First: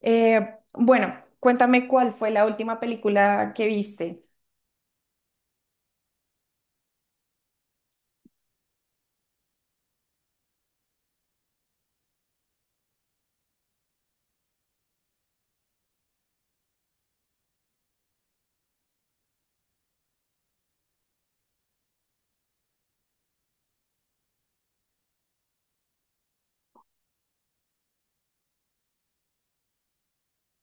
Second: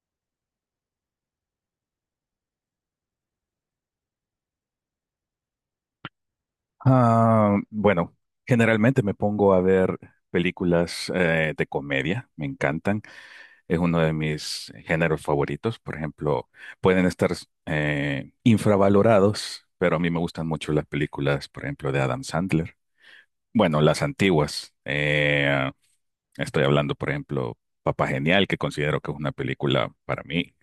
Eh, bueno, cuéntame cuál fue la última película que viste. Ah, bueno, generalmente me pongo a ver películas de comedia, me encantan. Es uno de mis géneros favoritos. Por ejemplo, pueden estar infravalorados, pero a mí me gustan mucho las películas, por ejemplo, de Adam Sandler. Bueno, las antiguas. Estoy hablando, por ejemplo, Papá Genial, que considero que es una película para mí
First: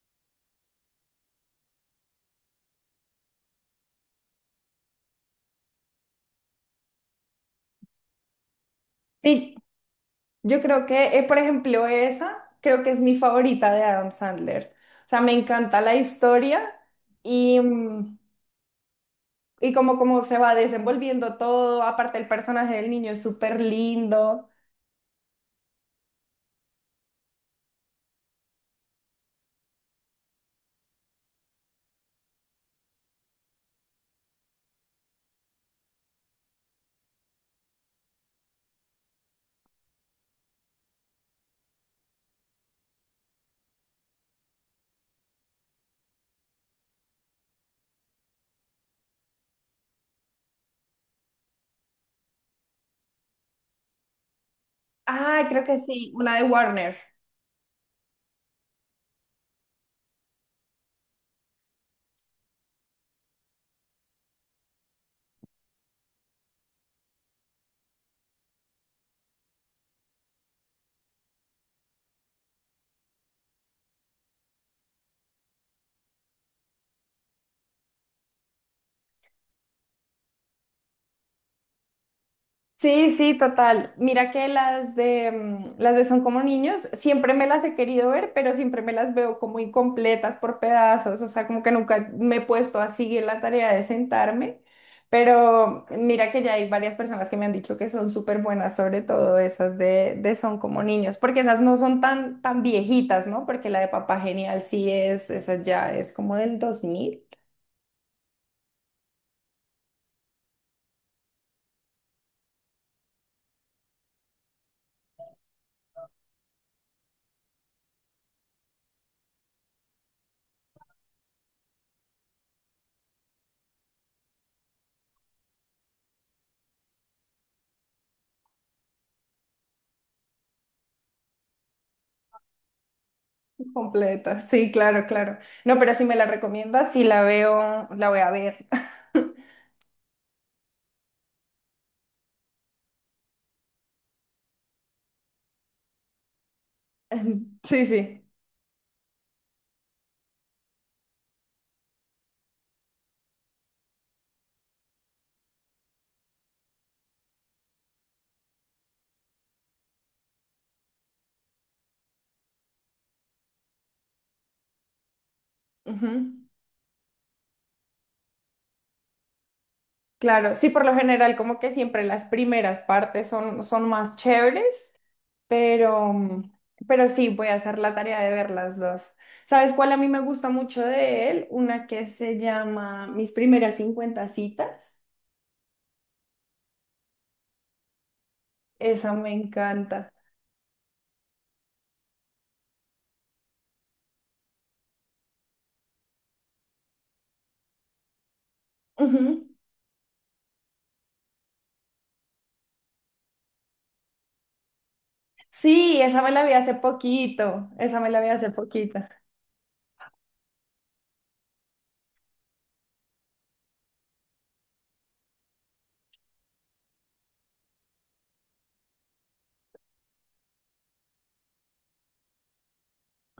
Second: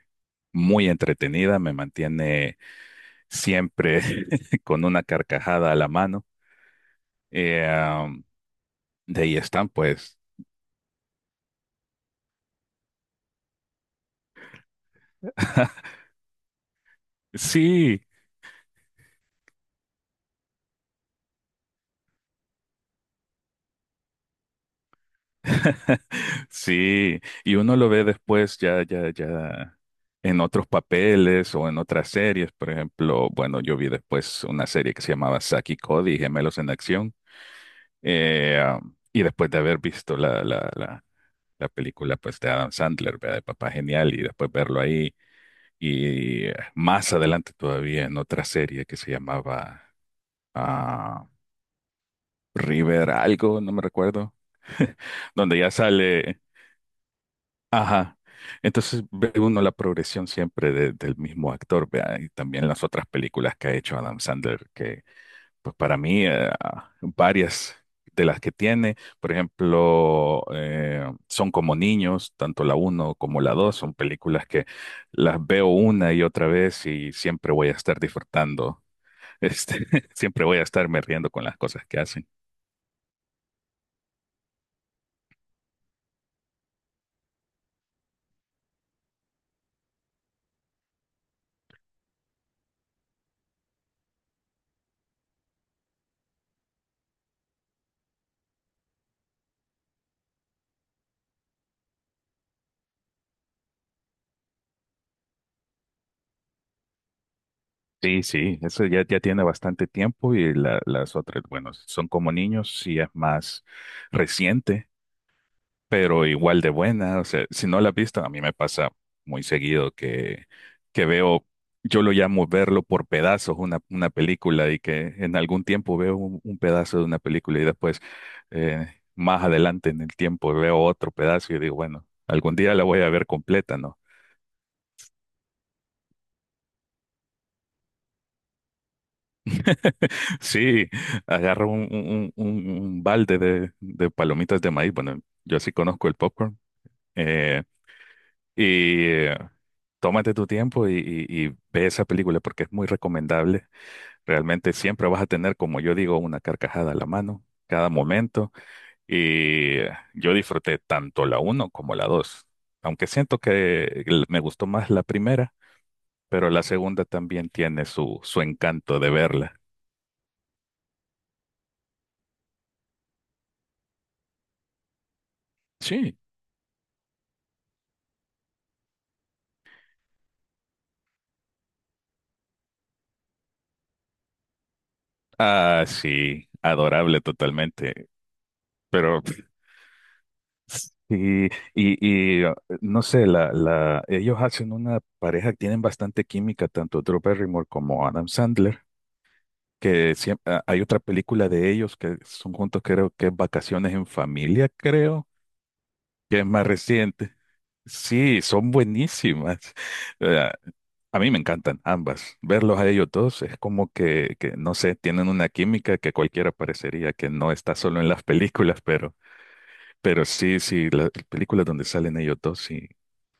muy entretenida, me mantiene siempre con una carcajada a la mano. Eh, De ahí Sí, están, pues. yo creo que, por ejemplo, esa creo que es mi favorita de Adam Sandler. O sea, me encanta la historia y, Sí, y como se va desenvolviendo todo. Aparte, el personaje del niño es súper lindo. sí. Y uno lo ve después ya en otros papeles o en otras series. Por ejemplo, bueno, yo vi después una serie que se llamaba Saki y Cody, Gemelos en Acción. Y después de haber visto la película, pues, de Adam Sandler, ¿verdad? De Papá Genial, y después verlo ahí. Y más adelante todavía en otra serie que se llamaba ah, River algo, no me recuerdo. Ah, Donde creo ya que sí, una sale, de Warner. ajá. Entonces ve uno la progresión siempre del mismo actor, vea, y también las otras películas que ha hecho Adam Sandler, que pues para mí varias de las que tiene, por ejemplo, son como niños, tanto la uno como la 2 son películas que las veo una y otra vez y siempre voy a estar disfrutando, este, siempre voy a estarme riendo con las cosas que hacen. Sí, sí, total. Mira que las de las de Son como niños, siempre me las he querido ver, pero siempre me las veo como incompletas por pedazos, o sea, como que nunca me he puesto a seguir la tarea de sentarme, pero mira que ya hay varias personas que me han dicho que son súper buenas, sobre todo esas de Son como niños, porque esas no son tan, tan viejitas, ¿no? Porque la de Papá Genial sí es, esa ya es como del 2000. Sí, sí, eso ya tiene bastante tiempo, y las otras, bueno, son como niños, sí es más reciente, pero igual de buena. O sea, si no la has visto, a mí me pasa muy seguido que veo, yo lo llamo verlo por pedazos, una película, y que en algún tiempo veo un pedazo de una película y después más adelante en el tiempo veo otro pedazo y digo, bueno, algún día la voy a ver completa, ¿no? Completa, sí, claro, claro. No, pero si me la recomiendas, si la veo, la voy a ver. Sí, agarro un balde de palomitas de maíz. Bueno, yo sí conozco el popcorn. eh, Sí, sí. y tómate tu tiempo y ve esa película porque es muy recomendable. Realmente siempre vas a tener, como yo digo, una carcajada a la mano, cada momento. Y yo disfruté tanto la uno como la dos. Aunque siento que me gustó más la primera, Ujú. pero la segunda también tiene su, su encanto de verla. Claro, sí, por lo general, como que siempre las primeras partes son, son más chéveres, pero, Sí. Pero sí, voy a hacer la tarea de ver las dos. ¿Sabes cuál a mí me gusta mucho de él? Una que se llama Mis primeras 50 citas. Ah, sí, adorable totalmente. Esa Pero me encanta. y, y no sé, la, ellos hacen una pareja que tienen bastante química, tanto Drew Barrymore como Adam Sandler, Ujú. que hay otra película de ellos que son juntos, creo que es Vacaciones en Familia, creo Sí, esa me que la es vi más hace reciente. poquito, esa me la vi Sí, hace son poquito. buenísimas. Eh, a mí me encantan ambas. Verlos a ellos dos es como que, no sé, tienen una química que cualquiera parecería que no está solo en las películas, pero, sí, sí, las películas donde salen ellos dos sí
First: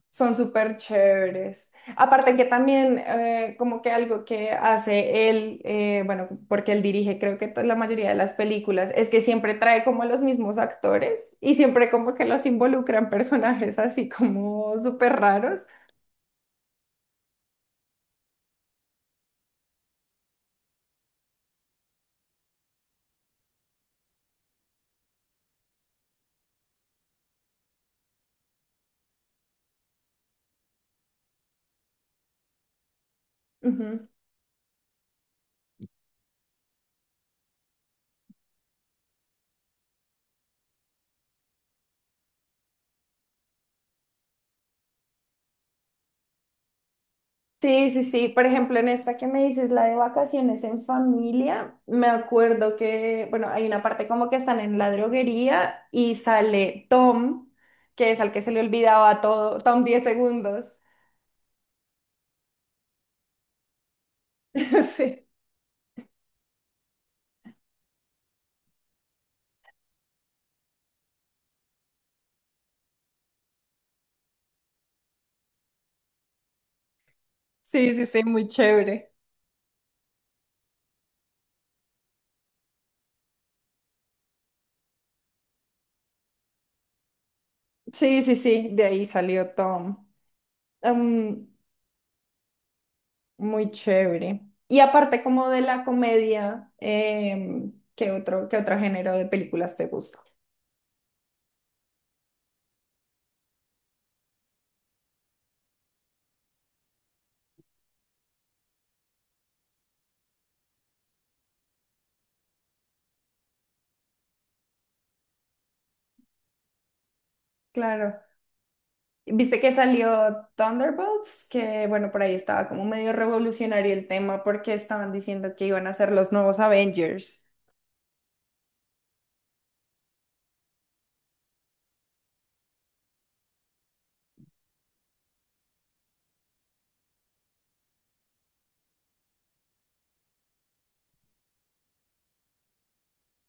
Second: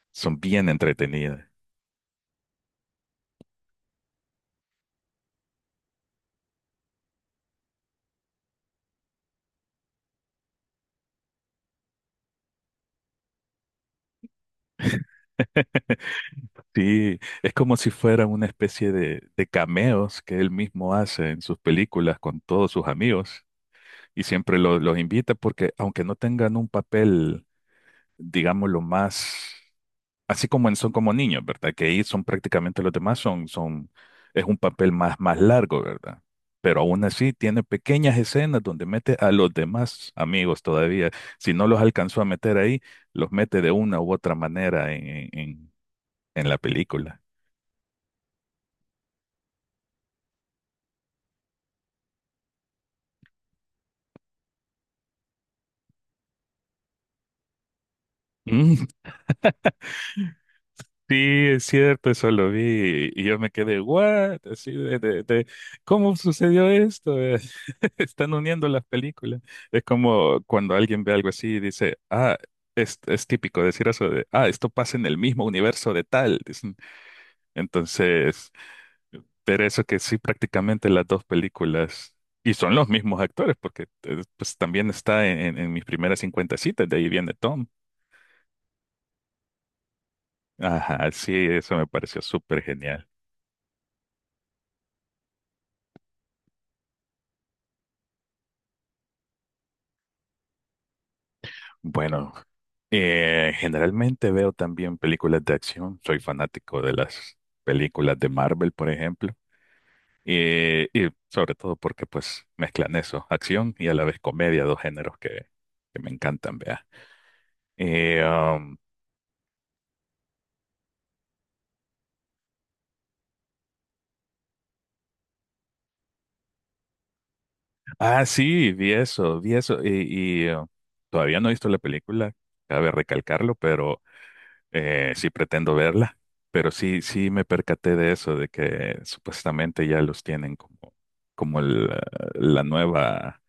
Son son bien súper entretenidas. chéveres. Aparte que también como que algo que hace él, bueno, porque él dirige creo que la mayoría de las películas, es que siempre trae como a los mismos actores y siempre como que los involucran personajes así como súper raros. Sí, es como si fuera una especie de cameos que él mismo hace en sus películas con todos sus amigos. Y siempre los invita porque, aunque no tengan un papel, digámoslo, más, así como son como niños, ¿verdad? Que ahí son prácticamente los demás, Ujú. es un papel más, más largo, ¿verdad? Pero aún así tiene pequeñas escenas donde mete a los demás amigos todavía. Si no los alcanzó a meter ahí, los mete de una u otra manera en la película. Sí, sí, sí. Por ejemplo, en esta que me dices, la de Vacaciones en Familia, me acuerdo que, bueno, hay una parte como que están en la droguería y sale Tom, que es al que se le olvidaba todo, Tom 10 segundos. Sí, es cierto, eso lo vi y yo me quedé, ¿what? Así Sí, ¿cómo sucedió esto? Están uniendo las películas. Es como cuando alguien ve algo así y dice, ah, es típico decir eso de, ah, esto pasa en el mismo universo de tal. Dicen. sí, sí, sí, muy Entonces, chévere. pero eso que sí, prácticamente las dos películas, y son los mismos actores, porque pues también está en, en mis primeras 50 citas, de ahí viene Tom. Sí, sí, sí, de ahí salió Tom. Ajá, sí, Em, eso me pareció súper genial. muy chévere. Y aparte como de la comedia, qué otro género de películas te gusta? Bueno. Generalmente veo también películas de acción. Soy fanático de las películas de Marvel, por ejemplo. Y sobre todo porque pues mezclan eso, acción y a la vez comedia, dos géneros que me encantan, vea. Claro. Eh, um, Viste que salió Thunderbolts, que bueno, por ahí estaba como medio revolucionario el tema porque estaban diciendo que iban a ser los nuevos Avengers. ah, sí, vi eso, vi eso. Todavía no he visto la película, cabe recalcarlo, pero sí pretendo verla. Pero sí, sí me percaté de eso, de que supuestamente ya los tienen como la nueva.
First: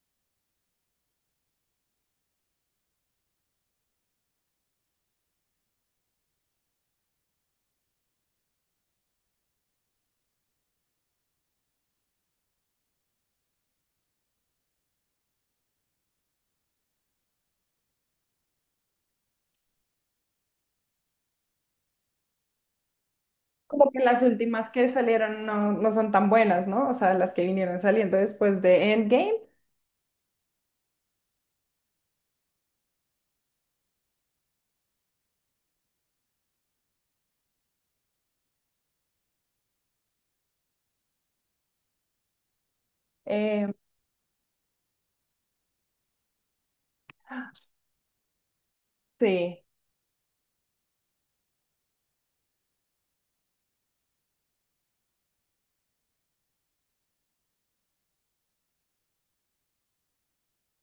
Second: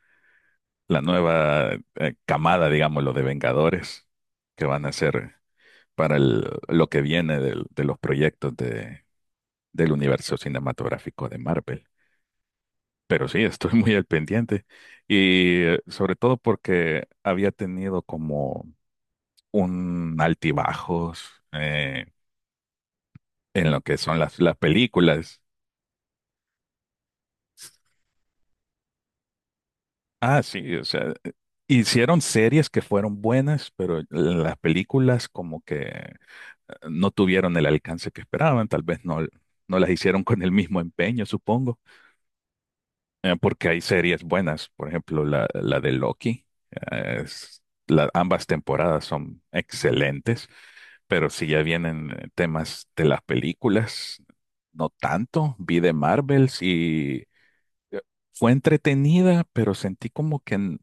la nueva camada, digámoslo, de Vengadores que van a ser para lo que viene de los proyectos del universo cinematográfico de Marvel. Pero sí, estoy muy al pendiente y sobre todo porque había tenido como un altibajos en lo Como que que son las las últimas que películas. salieron no, no son tan buenas, ¿no? O sea, las que vinieron saliendo después de Endgame. Ah, sí, o sea, hicieron series que fueron buenas, pero las películas como que no tuvieron el alcance que esperaban, tal vez no, no las hicieron con el mismo empeño, supongo, porque em, hay series buenas, por ejemplo, la de Loki. eh, es- Ambas temporadas son Sí. excelentes, pero si ya vienen temas de las películas, no tanto. Vi de Marvels y eh, fue entretenida, pero sentí como que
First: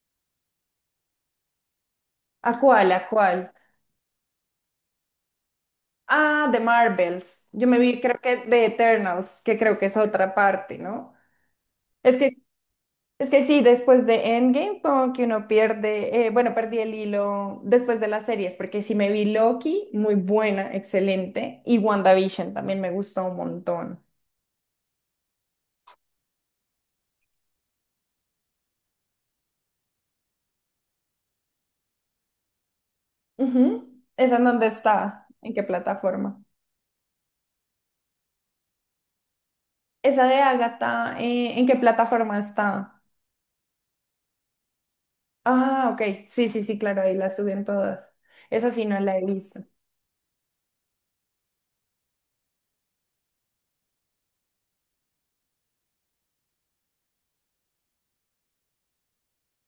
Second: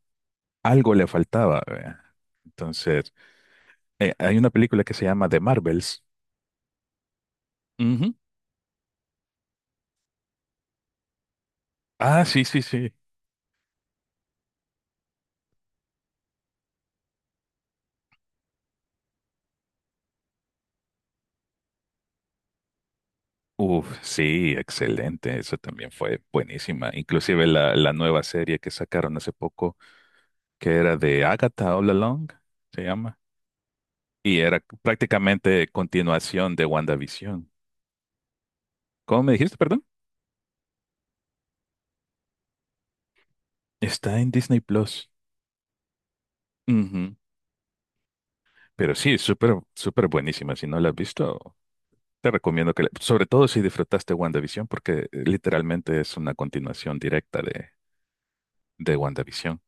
algo le faltaba, ¿verdad? ¿A cuál? ¿A Entonces, cuál? Hay una película que se llama The Marvels. Ah, de Marvels. Yo me vi, Ujú. creo que de Eternals, que creo que es otra parte, ¿no? Es Ah, que, sí, sí, sí. es que sí, después de Endgame, como que uno pierde, bueno, perdí el hilo después de las series, porque sí me vi Loki, muy buena, excelente, y WandaVision también me gustó un Uf, montón. sí, excelente. Eso también fue buenísima. Inclusive la nueva serie que sacaron hace poco, que era de Agatha All Along, se llama. Ujú. ¿Esa Y en era dónde está? ¿En qué prácticamente plataforma? continuación de WandaVision. ¿Cómo me dijiste, perdón? Esa de Agatha, ¿en qué plataforma está? Está en Disney Plus. Ah, ok. Sí, sí, sí, claro, ahí Ujú. la suben todas. Esa sí Pero no la sí, he súper, visto. súper buenísima. Si no la has visto, te recomiendo que la... Sobre todo si disfrutaste WandaVision, porque literalmente es una continuación directa de WandaVision.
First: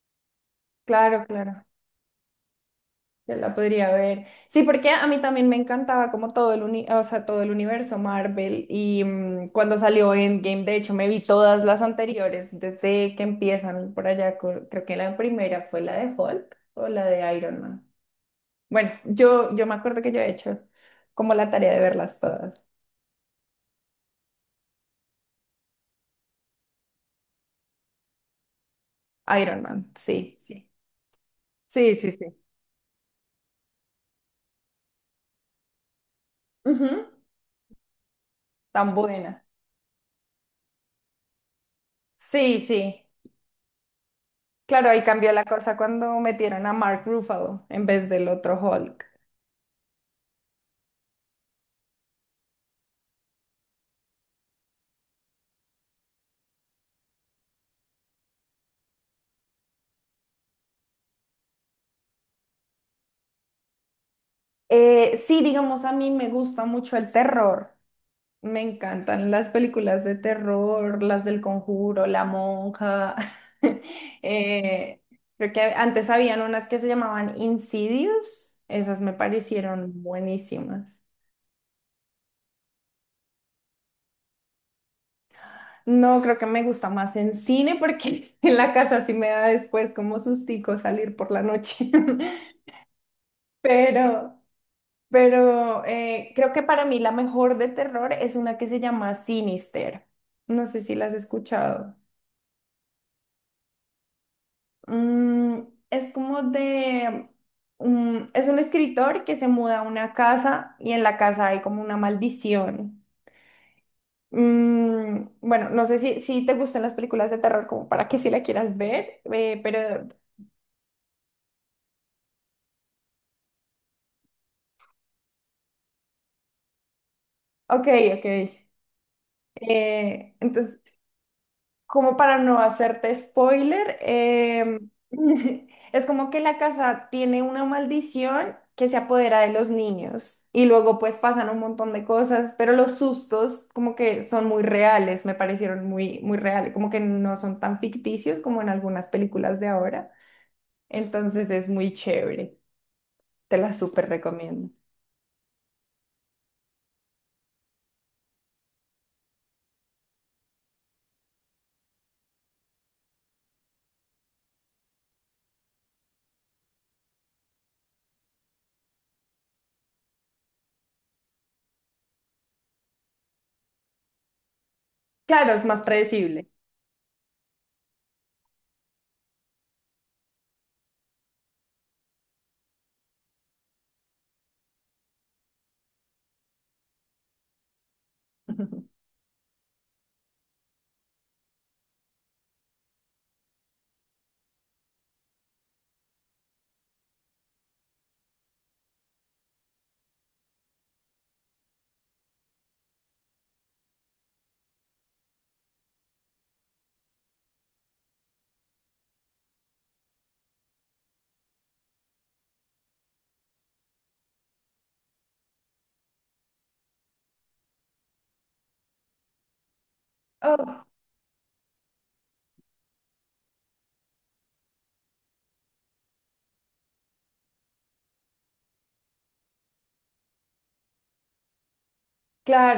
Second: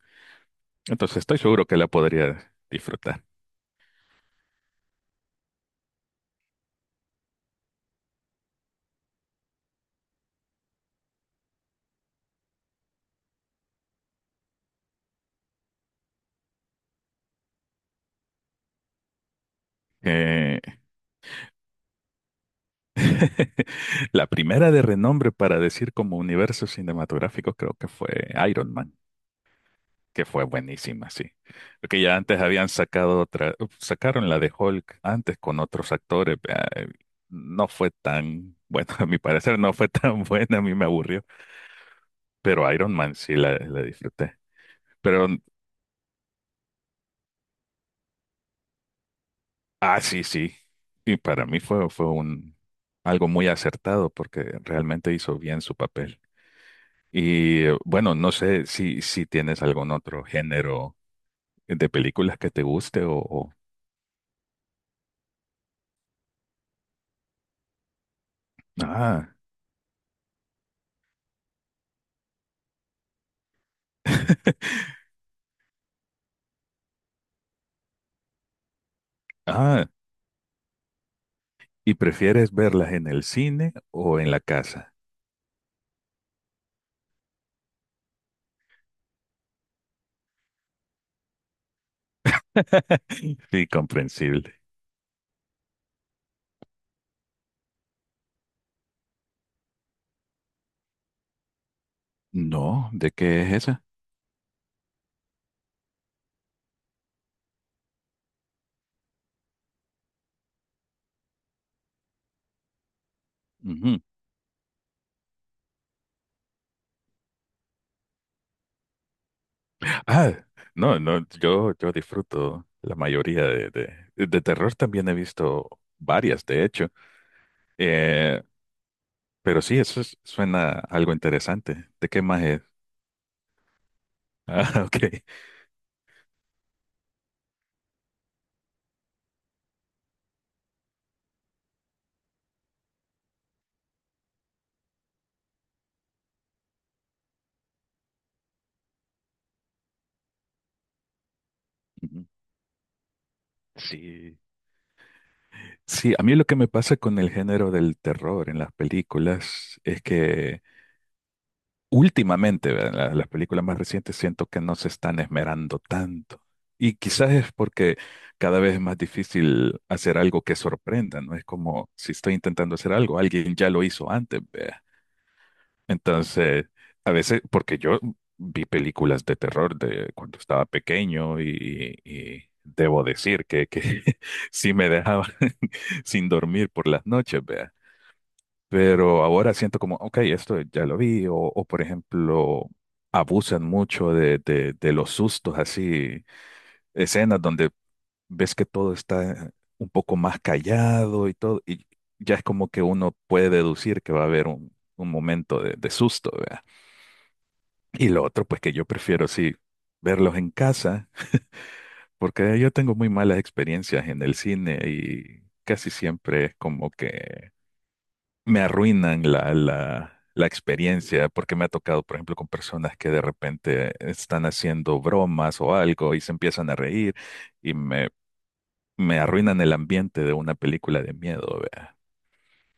Entonces Claro, estoy claro, seguro que la podría disfrutar. yo la podría ver. Sí, porque a mí también me encantaba como todo o sea, todo el universo Marvel y cuando salió Endgame, de hecho me vi todas las anteriores desde que empiezan por allá, creo que la primera fue la de Hulk o la de Iron Man. Bueno, yo me acuerdo que yo he Eh, hecho como la tarea de verlas todas. la primera de renombre para decir como universo cinematográfico creo que fue Iron Man, Iron Man, que sí, fue sí. buenísima, sí. Sí, Porque sí, ya sí. antes habían sacado otra, sacaron la de Hulk antes con otros actores, vea. Ujú, No fue tan, bueno, tan a mi buena. parecer no fue tan buena, a mí me aburrió. Sí, Pero Iron sí. Man sí la disfruté. Claro, ahí Pero, cambió la cosa cuando metieron a Mark Ruffalo en vez del otro Hulk. ah, sí, sí. Y para mí fue, algo muy acertado porque realmente hizo bien su papel. Y bueno, no sé si, si tienes algún otro género de películas que te guste o- Sí, digamos, a mí me gusta mucho el terror. Me Ah, encantan las películas de terror, las del Conjuro, La Monja. Eh, creo que antes habían unas que se llamaban Insidious. Esas me ah, parecieron buenísimas. ¿y prefieres verlas en el cine o en la casa? No, creo que me gusta más en cine porque en la casa sí me da después como sustico salir por la noche. Sí, Pero... comprensible. Pero creo que para mí la mejor de terror es una que se llama Sinister. No sé si la has escuchado. No, ¿de qué es esa? Mm, es como de... un- es un escritor que se muda a una casa y en la casa hay como una maldición. Ujú. Mm, bueno, no sé si, si te gustan las películas de terror como para que si la quieras ver, pero... Ah, no, no, yo disfruto la mayoría de terror. También he visto varias, de hecho. Ok, ok. Eh, pero sí, eso es- suena Entonces... algo interesante. ¿De como qué para más no es? hacerte spoiler, Ah, ok. es como que la casa tiene una maldición que se apodera de los niños y luego pues pasan un montón de cosas, pero los sustos como que son muy reales, me parecieron muy, muy reales, como que no son tan ficticios como en algunas películas de ahora. Entonces es muy chévere, te la súper Sí, recomiendo. sí, a mí lo que me pasa con el género del terror en las películas es que últimamente, ¿verdad? Las películas más recientes siento que no se están esmerando tanto. Y quizás es porque cada vez es más difícil hacer algo que sorprenda, ¿no? Es como si estoy intentando hacer algo, alguien ya lo hizo antes, ¿vea? Claro, es más predecible. Entonces, a veces, porque yo vi películas de terror de cuando estaba pequeño y debo decir que sí me dejaban sin dormir por las noches, vea. Pero ahora siento como, ok, esto ya lo vi, o por ejemplo, abusan mucho de los sustos, así, escenas donde ves que todo está un poco más callado y todo, y ya es como que uno puede deducir que va a haber un momento de susto, vea. Y lo otro, pues, que yo prefiero, sí, verlos en casa, porque yo tengo muy malas experiencias en el cine y casi siempre es como que me arruinan la Oh, experiencia, porque me ha tocado, por ejemplo, con personas que de repente están haciendo bromas o algo y se empiezan a reír y me arruinan el ambiente de una película de miedo, vea.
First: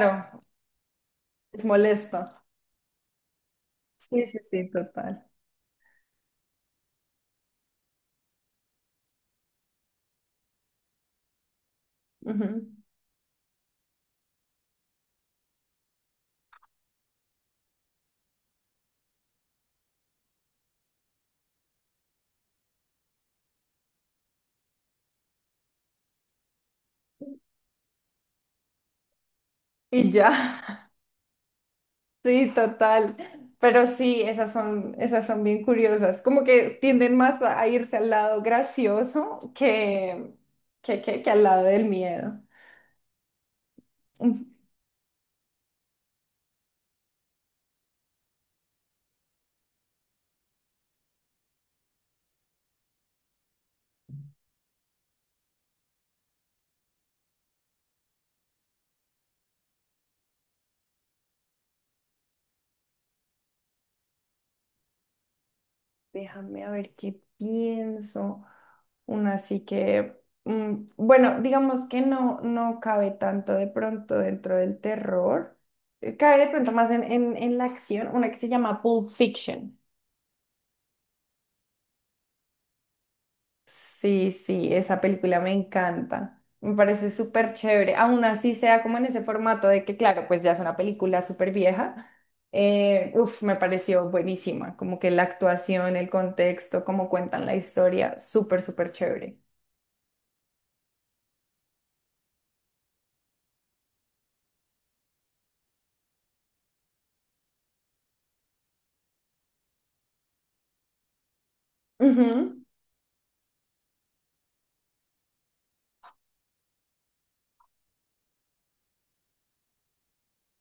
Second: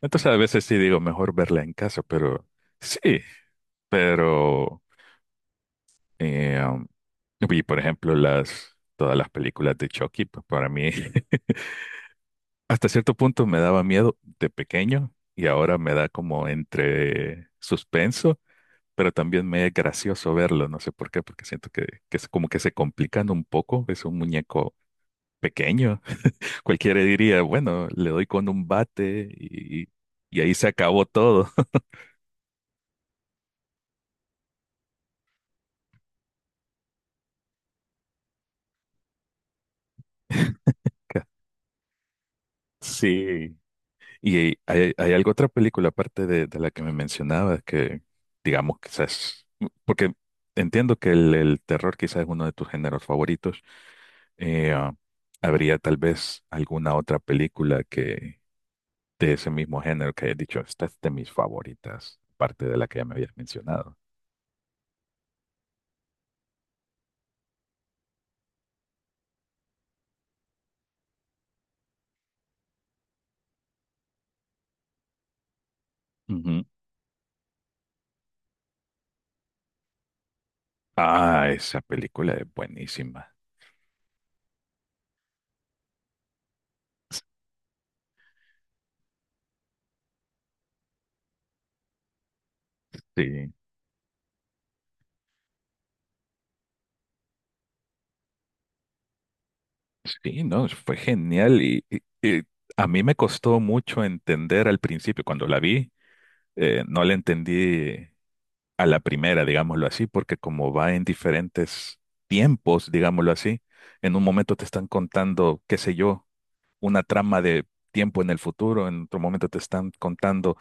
Entonces, a veces sí digo, mejor verla es en casa, molesto. pero sí, Sí, sí, sí, pero... total. Eh, um, y por ejemplo, todas las películas de Chucky, pues para mí Ujú. hasta cierto punto me daba miedo de pequeño y ahora me da como entre suspenso, pero también me es gracioso verlo, no sé por qué, porque siento que, es como que, se complican un poco, es un muñeco pequeño. Cualquiera diría, bueno, le doy con un bate Y y ahí ya. se acabó todo. Sí, total. Pero sí, esas son bien curiosas. Como que tienden más a irse al lado gracioso que, que al lado del miedo. Sí, y Mm, hay algo otra película aparte de la que me mencionabas que, digamos, quizás, porque entiendo que el terror quizás es uno de tus géneros favoritos. eh, ah, ¿Habría tal vez alguna otra película que, de ese mismo género, que hayas dicho, esta es de mis favoritas, aparte de la que ya me habías mencionado? Déjame a ver qué pienso. Una así que, bueno, digamos que no, no cabe tanto de pronto dentro del terror. Cabe de Ujú. pronto más en, en la acción, una que se llama Pulp Fiction. Ah, esa película es buenísima. Sí, sí, esa película me encanta. Me parece súper chévere. Aún así sea como en ese formato de que, claro, pues ya es una película súper vieja. Uf, Sí, me pareció buenísima. Como que la actuación, el contexto, cómo cuentan la historia, súper, súper chévere. sí, no, fue genial y a mí me costó mucho entender al principio cuando la vi. No le entendí a la primera, digámoslo así, porque como va en diferentes Ujú, tiempos, digámoslo así, en un momento te están contando, qué sé yo, una trama de tiempo en el futuro, en otro momento te están contando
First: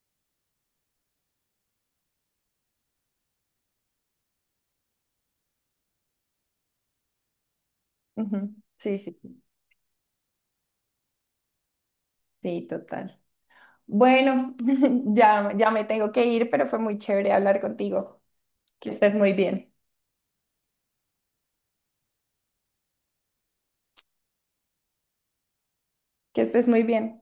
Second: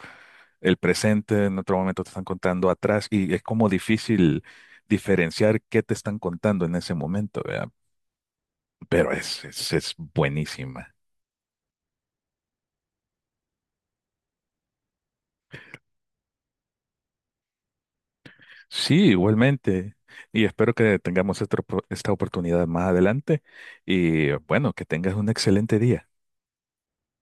el presente, en otro momento te están contando atrás, y es como difícil diferenciar qué te están contando en ese momento, ¿verdad? ujú, sí, Pero sí, sí, es buenísima. sí, total. Bueno, ya, ya me tengo que ir, pero fue muy chévere hablar contigo. Que Sí, estés muy bien. igualmente. Y espero que tengamos esta, esta oportunidad más adelante. Y bueno, que tengas un excelente día. Que estés muy bien.